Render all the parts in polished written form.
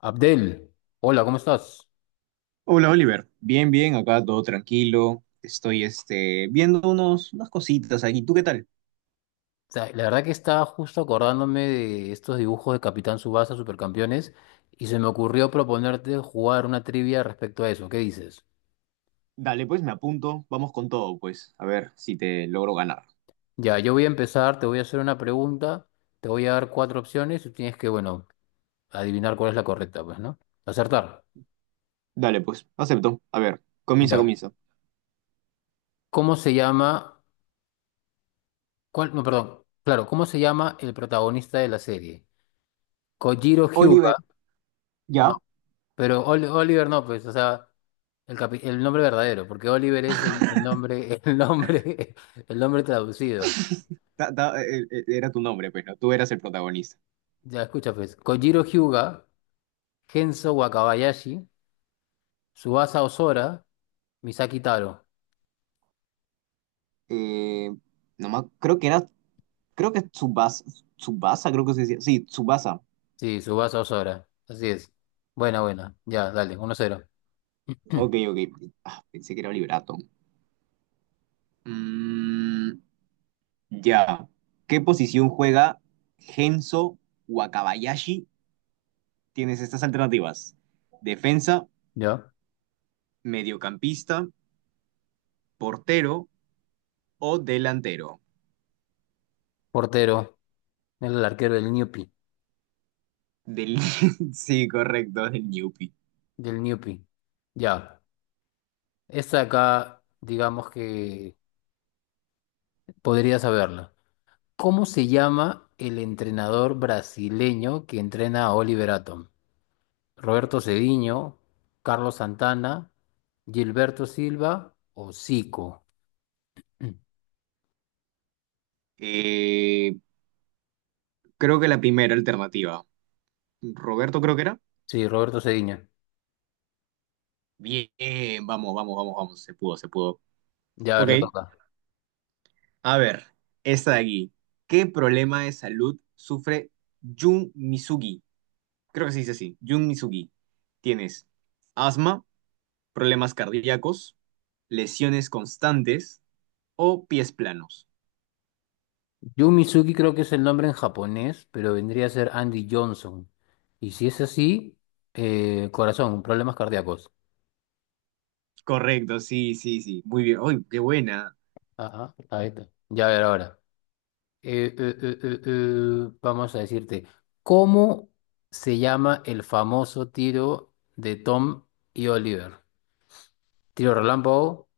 Abdel, hola, ¿cómo estás? Hola Oliver, bien, bien, acá todo tranquilo. Estoy viendo unas cositas aquí. ¿Tú qué tal? O sea, la verdad que estaba justo acordándome de estos dibujos de Capitán Subasa Supercampeones, y se me ocurrió proponerte jugar una trivia respecto a eso. ¿Qué dices? Dale, pues me apunto. Vamos con todo, pues. A ver si te logro ganar. Ya, yo voy a empezar, te voy a hacer una pregunta, te voy a dar cuatro opciones y tú tienes que, bueno, adivinar cuál es la correcta, pues, ¿no? Acertar. Dale, pues, acepto. A ver, comienza, Ya. comienza. ¿Cómo se llama? ¿Cuál? No, perdón. Claro, ¿cómo se llama el protagonista de la serie? Kojiro Oliver, Hyuga. ya. Pero Oliver no, pues, o sea, el nombre verdadero, porque Oliver es el nombre, el nombre, traducido. Era tu nombre, pero tú eras el protagonista. Ya, escucha, pues, Kojiro Hyuga, Genso Wakabayashi, Tsubasa Ozora, Misaki Taro. Eh, no creo que era, creo que Tsubasa, Tsubasa, creo que se decía. Sí, Tsubasa. Sí, Tsubasa Ozora, así es. Buena, buena, ya, dale, 1-0. Ok. Ah, pensé que era Oliver Atom. Ya. ¿Qué posición juega Genso Wakabayashi? Tienes estas alternativas. Defensa, Ya, mediocampista, portero o delantero. portero, el arquero del Newpi, Del... Sí, correcto, del Newpi. del Newpi. Ya, esta acá, digamos que podría saberla. ¿Cómo se llama el entrenador brasileño que entrena a Oliver Atom? ¿Roberto Cediño, Carlos Santana, Gilberto Silva o Zico? Mm. Eh, Creo que la primera alternativa. Roberto creo que era. Sí, Roberto Cediño. Bien, vamos. Se pudo. Ya, a ver, Ok. te toca. A ver, esta de aquí. ¿Qué problema de salud sufre Jun Misugi? Creo que se dice así, Jun Mizugi. Tienes asma, problemas cardíacos, lesiones constantes o pies planos. Yumizuki creo que es el nombre en japonés, pero vendría a ser Andy Johnson. Y si es así, corazón, problemas cardíacos. Correcto, sí, sí, sí. Muy bien. ¡Uy, qué buena! Ajá, ahí está. Ya, a ver ahora. Vamos a decirte, ¿cómo se llama el famoso tiro de Tom y Oliver? Tiro relámpago,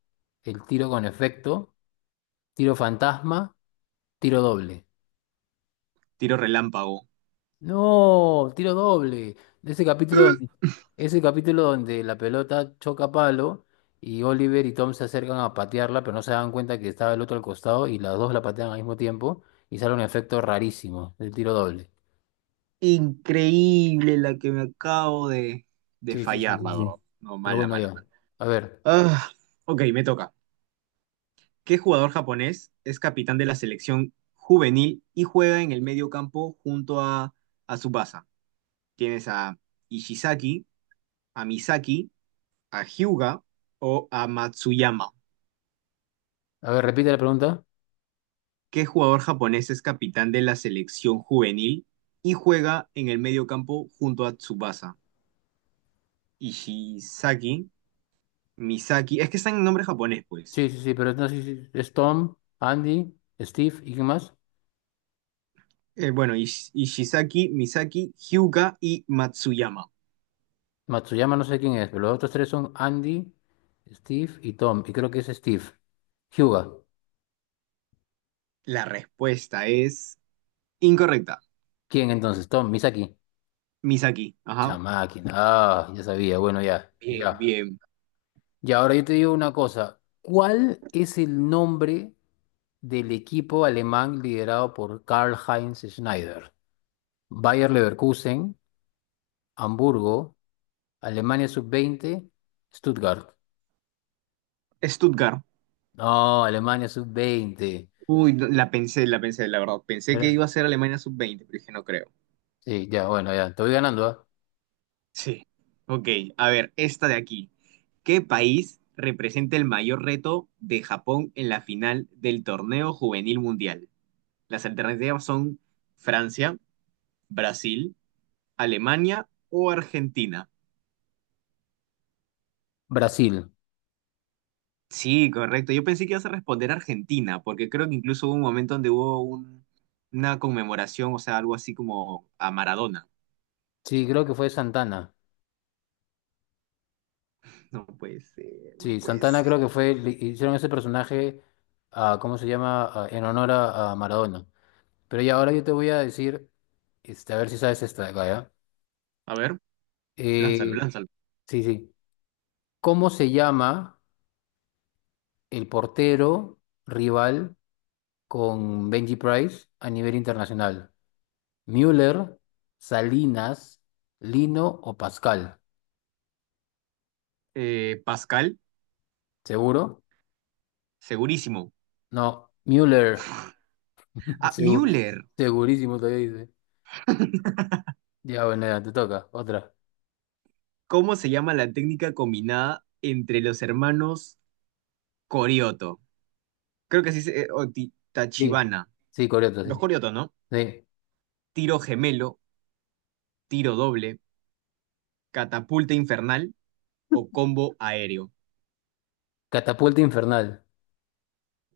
el tiro con efecto, tiro fantasma, tiro doble. Tiro relámpago. No, tiro doble. Ese capítulo donde, ese capítulo donde la pelota choca palo y Oliver y Tom se acercan a patearla, pero no se dan cuenta que estaba el otro al costado y las dos la patean al mismo tiempo y sale un efecto rarísimo, el tiro doble. Increíble la que me acabo de Sí, sí, sí, fallar, sí, la verdad. sí. No, Pero mala, bueno, mala, ya. mala. A ver, Ah, ok, me toca. ¿Qué jugador japonés es capitán de la selección juvenil y juega en el medio campo junto a Tsubasa? ¿Tienes a Ishizaki, a Misaki, a Hyuga o a Matsuyama? a ver, repite la pregunta. ¿Qué jugador japonés es capitán de la selección juvenil y juega en el medio campo junto a Tsubasa? Ishizaki, Misaki, es que están en nombre japonés, pues. Sí, sí, sí, pero no, sí, sí. Es Tom, Andy, Steve y quién más. Bueno, Ishizaki, Misaki, Hyuga y Matsuyama. Matsuyama no sé quién es, pero los otros tres son Andy, Steve y Tom. Y creo que es Steve. Hyuga. La respuesta es incorrecta. ¿Quién entonces? Tom, Misaki. Misaki, ajá. Chamaki. Ah, ya sabía. Bueno, ya. Bien, Ya. bien. Y ahora yo te digo una cosa. ¿Cuál es el nombre del equipo alemán liderado por Karl-Heinz Schneider? Bayer Leverkusen, Hamburgo. Alemania sub-20, Stuttgart. Stuttgart. No, Alemania sub-20. Uy, no, la pensé, la verdad. Pensé que Era- iba a ser Alemania sub-20, pero dije, no creo. sí, ya, bueno, ya, te voy ganando, ¿ah? Sí. Ok, a ver, esta de aquí. ¿Qué país representa el mayor reto de Japón en la final del torneo juvenil mundial? Las alternativas son Francia, Brasil, Alemania o Argentina. Brasil. Sí, correcto. Yo pensé que ibas a responder Argentina, porque creo que incluso hubo un momento donde una conmemoración, o sea, algo así como a Maradona. Sí, creo que fue Santana. No puede ser, no Sí, puede Santana ser. creo que fue, le hicieron ese personaje, a, ¿cómo se llama? A- en honor a Maradona. Pero ya, ahora yo te voy a decir, este, a ver si sabes esta de acá, ¿ya? A ver, lánzalo, Eh, lánzalo. sí, sí. ¿Cómo se llama el portero rival con Benji Price a nivel internacional? Müller, Salinas, Lino o Pascal. Pascal, ¿Seguro? segurísimo. No, Müller. Ah, Segu- Müller. segurísimo todavía dice. Ya, bueno, ya, te toca. Otra. ¿Cómo se llama la técnica combinada entre los hermanos Corioto? Creo que así se- o Ti- Sí. Tachibana. Sí, correcto, sí. Los Corioto, ¿no? Sí. Tiro gemelo, tiro doble, catapulta infernal o combo aéreo. Catapulta infernal.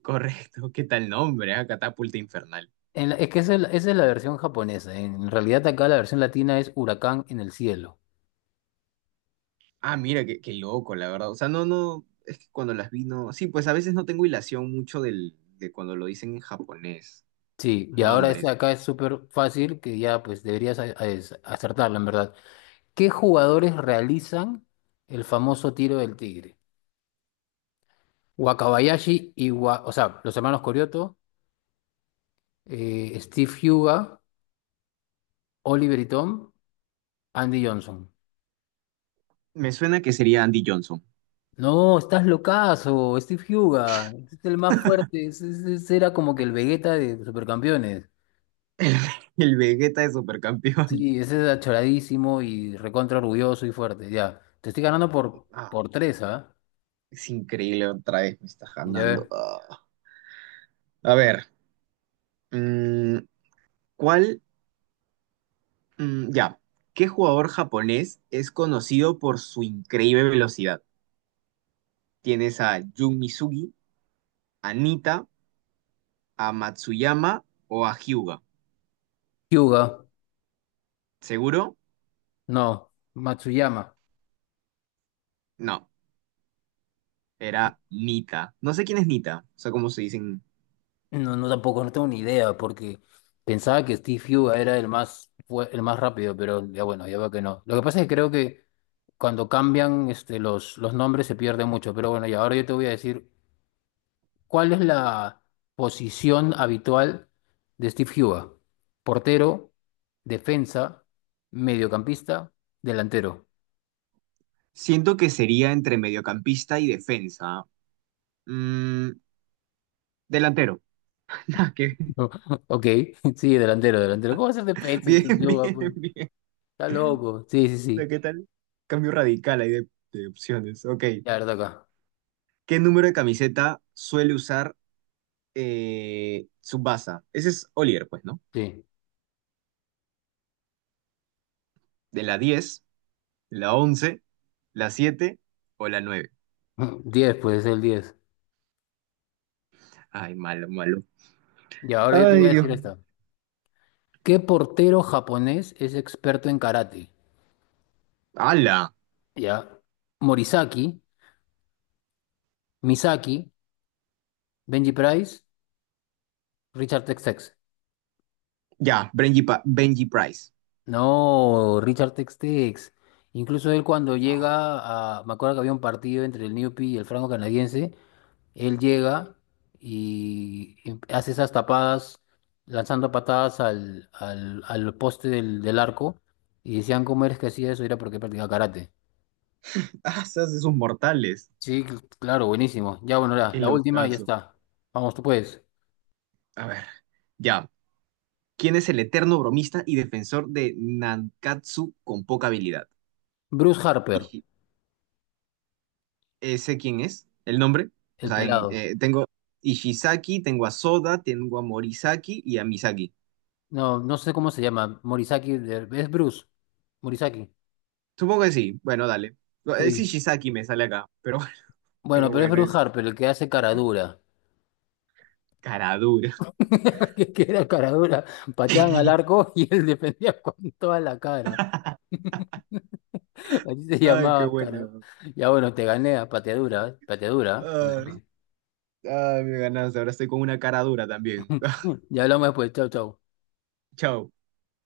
Correcto, ¿qué tal nombre? ¿Ah? Catapulta infernal. Es que esa es la versión japonesa. En realidad acá la versión latina es huracán en el cielo. Ah, mira, qué, qué loco, la verdad. O sea, no, no, es que cuando las vi, no. Sí, pues a veces no tengo hilación mucho de cuando lo dicen en japonés, Sí, y ahora esta de nombres. acá es súper fácil que ya pues deberías acertarla, en verdad. ¿Qué jugadores realizan el famoso tiro del tigre? Wakabayashi y o sea, los hermanos Corioto, Steve Huga, Oliver y Tom, Andy Johnson. Me suena que sería Andy Johnson, No, estás locazo, Steve Huga, es el más fuerte, ese era como que el Vegeta de Supercampeones. el, el Vegeta de Supercampeón. Sí, ese era choradísimo y recontra orgulloso y fuerte, ya. Te estoy ganando por, Ah, por tres, ¿ah? es increíble, otra vez me estás Ya ganando. ver. Ah. A ver, mm, ¿cuál? Mm, ya, ¿qué jugador japonés es conocido por su increíble velocidad? Tienes a Jun Misugi, a Nita, a Matsuyama o a Hyuga. Hyuga, ¿Seguro? no, Matsuyama. No, era Nita. No sé quién es Nita, o sea, cómo se dicen. No, no tampoco, no tengo ni idea, porque pensaba que Steve Yu era el más, fue el más rápido, pero ya bueno, ya veo que no. Lo que pasa es que creo que cuando cambian este, los nombres se pierde mucho, pero bueno, y ahora yo te voy a decir, ¿cuál es la posición habitual de Steve Yu? Portero, defensa, mediocampista, delantero. Siento que sería entre mediocampista y defensa. Mm, delantero. Ah, qué- Ok, sí, delantero, delantero. ¿Cómo va a ser defensa bien, Steve Yu? bien, ¿Pues? bien. Está loco. Sí, sí, Sea, sí. ¿qué tal? Cambio radical ahí de opciones. Ok. Ya, verdad acá. ¿Qué número de camiseta suele usar Tsubasa? Ese es Olier, pues, ¿no? Sí. De la 10, la 11, la 7 o la 9. 10, pues el 10. Ay, malo, malo. Y ahora yo te voy Ay, a decir Dios. esta. ¿Qué portero japonés es experto en karate? ¡Hala! Ya. Morisaki, Misaki, Benji Price, Richard Tex-Tex. Ya, Benji Price. No, Richard Tex-Tex. Incluso él cuando Ah, llega a... Me acuerdo que había un partido entre el Newpi y el franco canadiense. Él llega y hace esas tapadas, lanzando patadas al poste del arco. Y decían, ¿cómo eres que hacía eso? Era porque practicaba karate. ah, se hace sus mortales. Sí, claro, buenísimo. Ya, bueno, la, Qué la última y ya locazo. está. Vamos, tú puedes. A ver, ya. ¿Quién es el eterno bromista y defensor de Nankatsu con poca habilidad? Bruce Harper, Sé quién es, el nombre. O el sea, pelado. Tengo Ishizaki, tengo a Soda, tengo a Morisaki y a Misaki. No, no sé cómo se llama. Morisaki, es Bruce. Morisaki. Supongo que sí. Bueno, dale. No, es Sí. Ishizaki, me sale acá. Pero, Bueno, pero pero es bueno, es Bruce Harper, el que hace cara dura. cara dura. Que era cara dura. Pateaban al arco y él defendía con toda la cara. Así se Ay, qué llamaba cara. bueno. Ya, bueno, te gané a pateadura, ¿eh? Pateadura. ¿Eh? Te Ay, gané. ay, me ganaste. Ahora estoy con una cara dura también. Ya hablamos después. Chau, chau. Chao.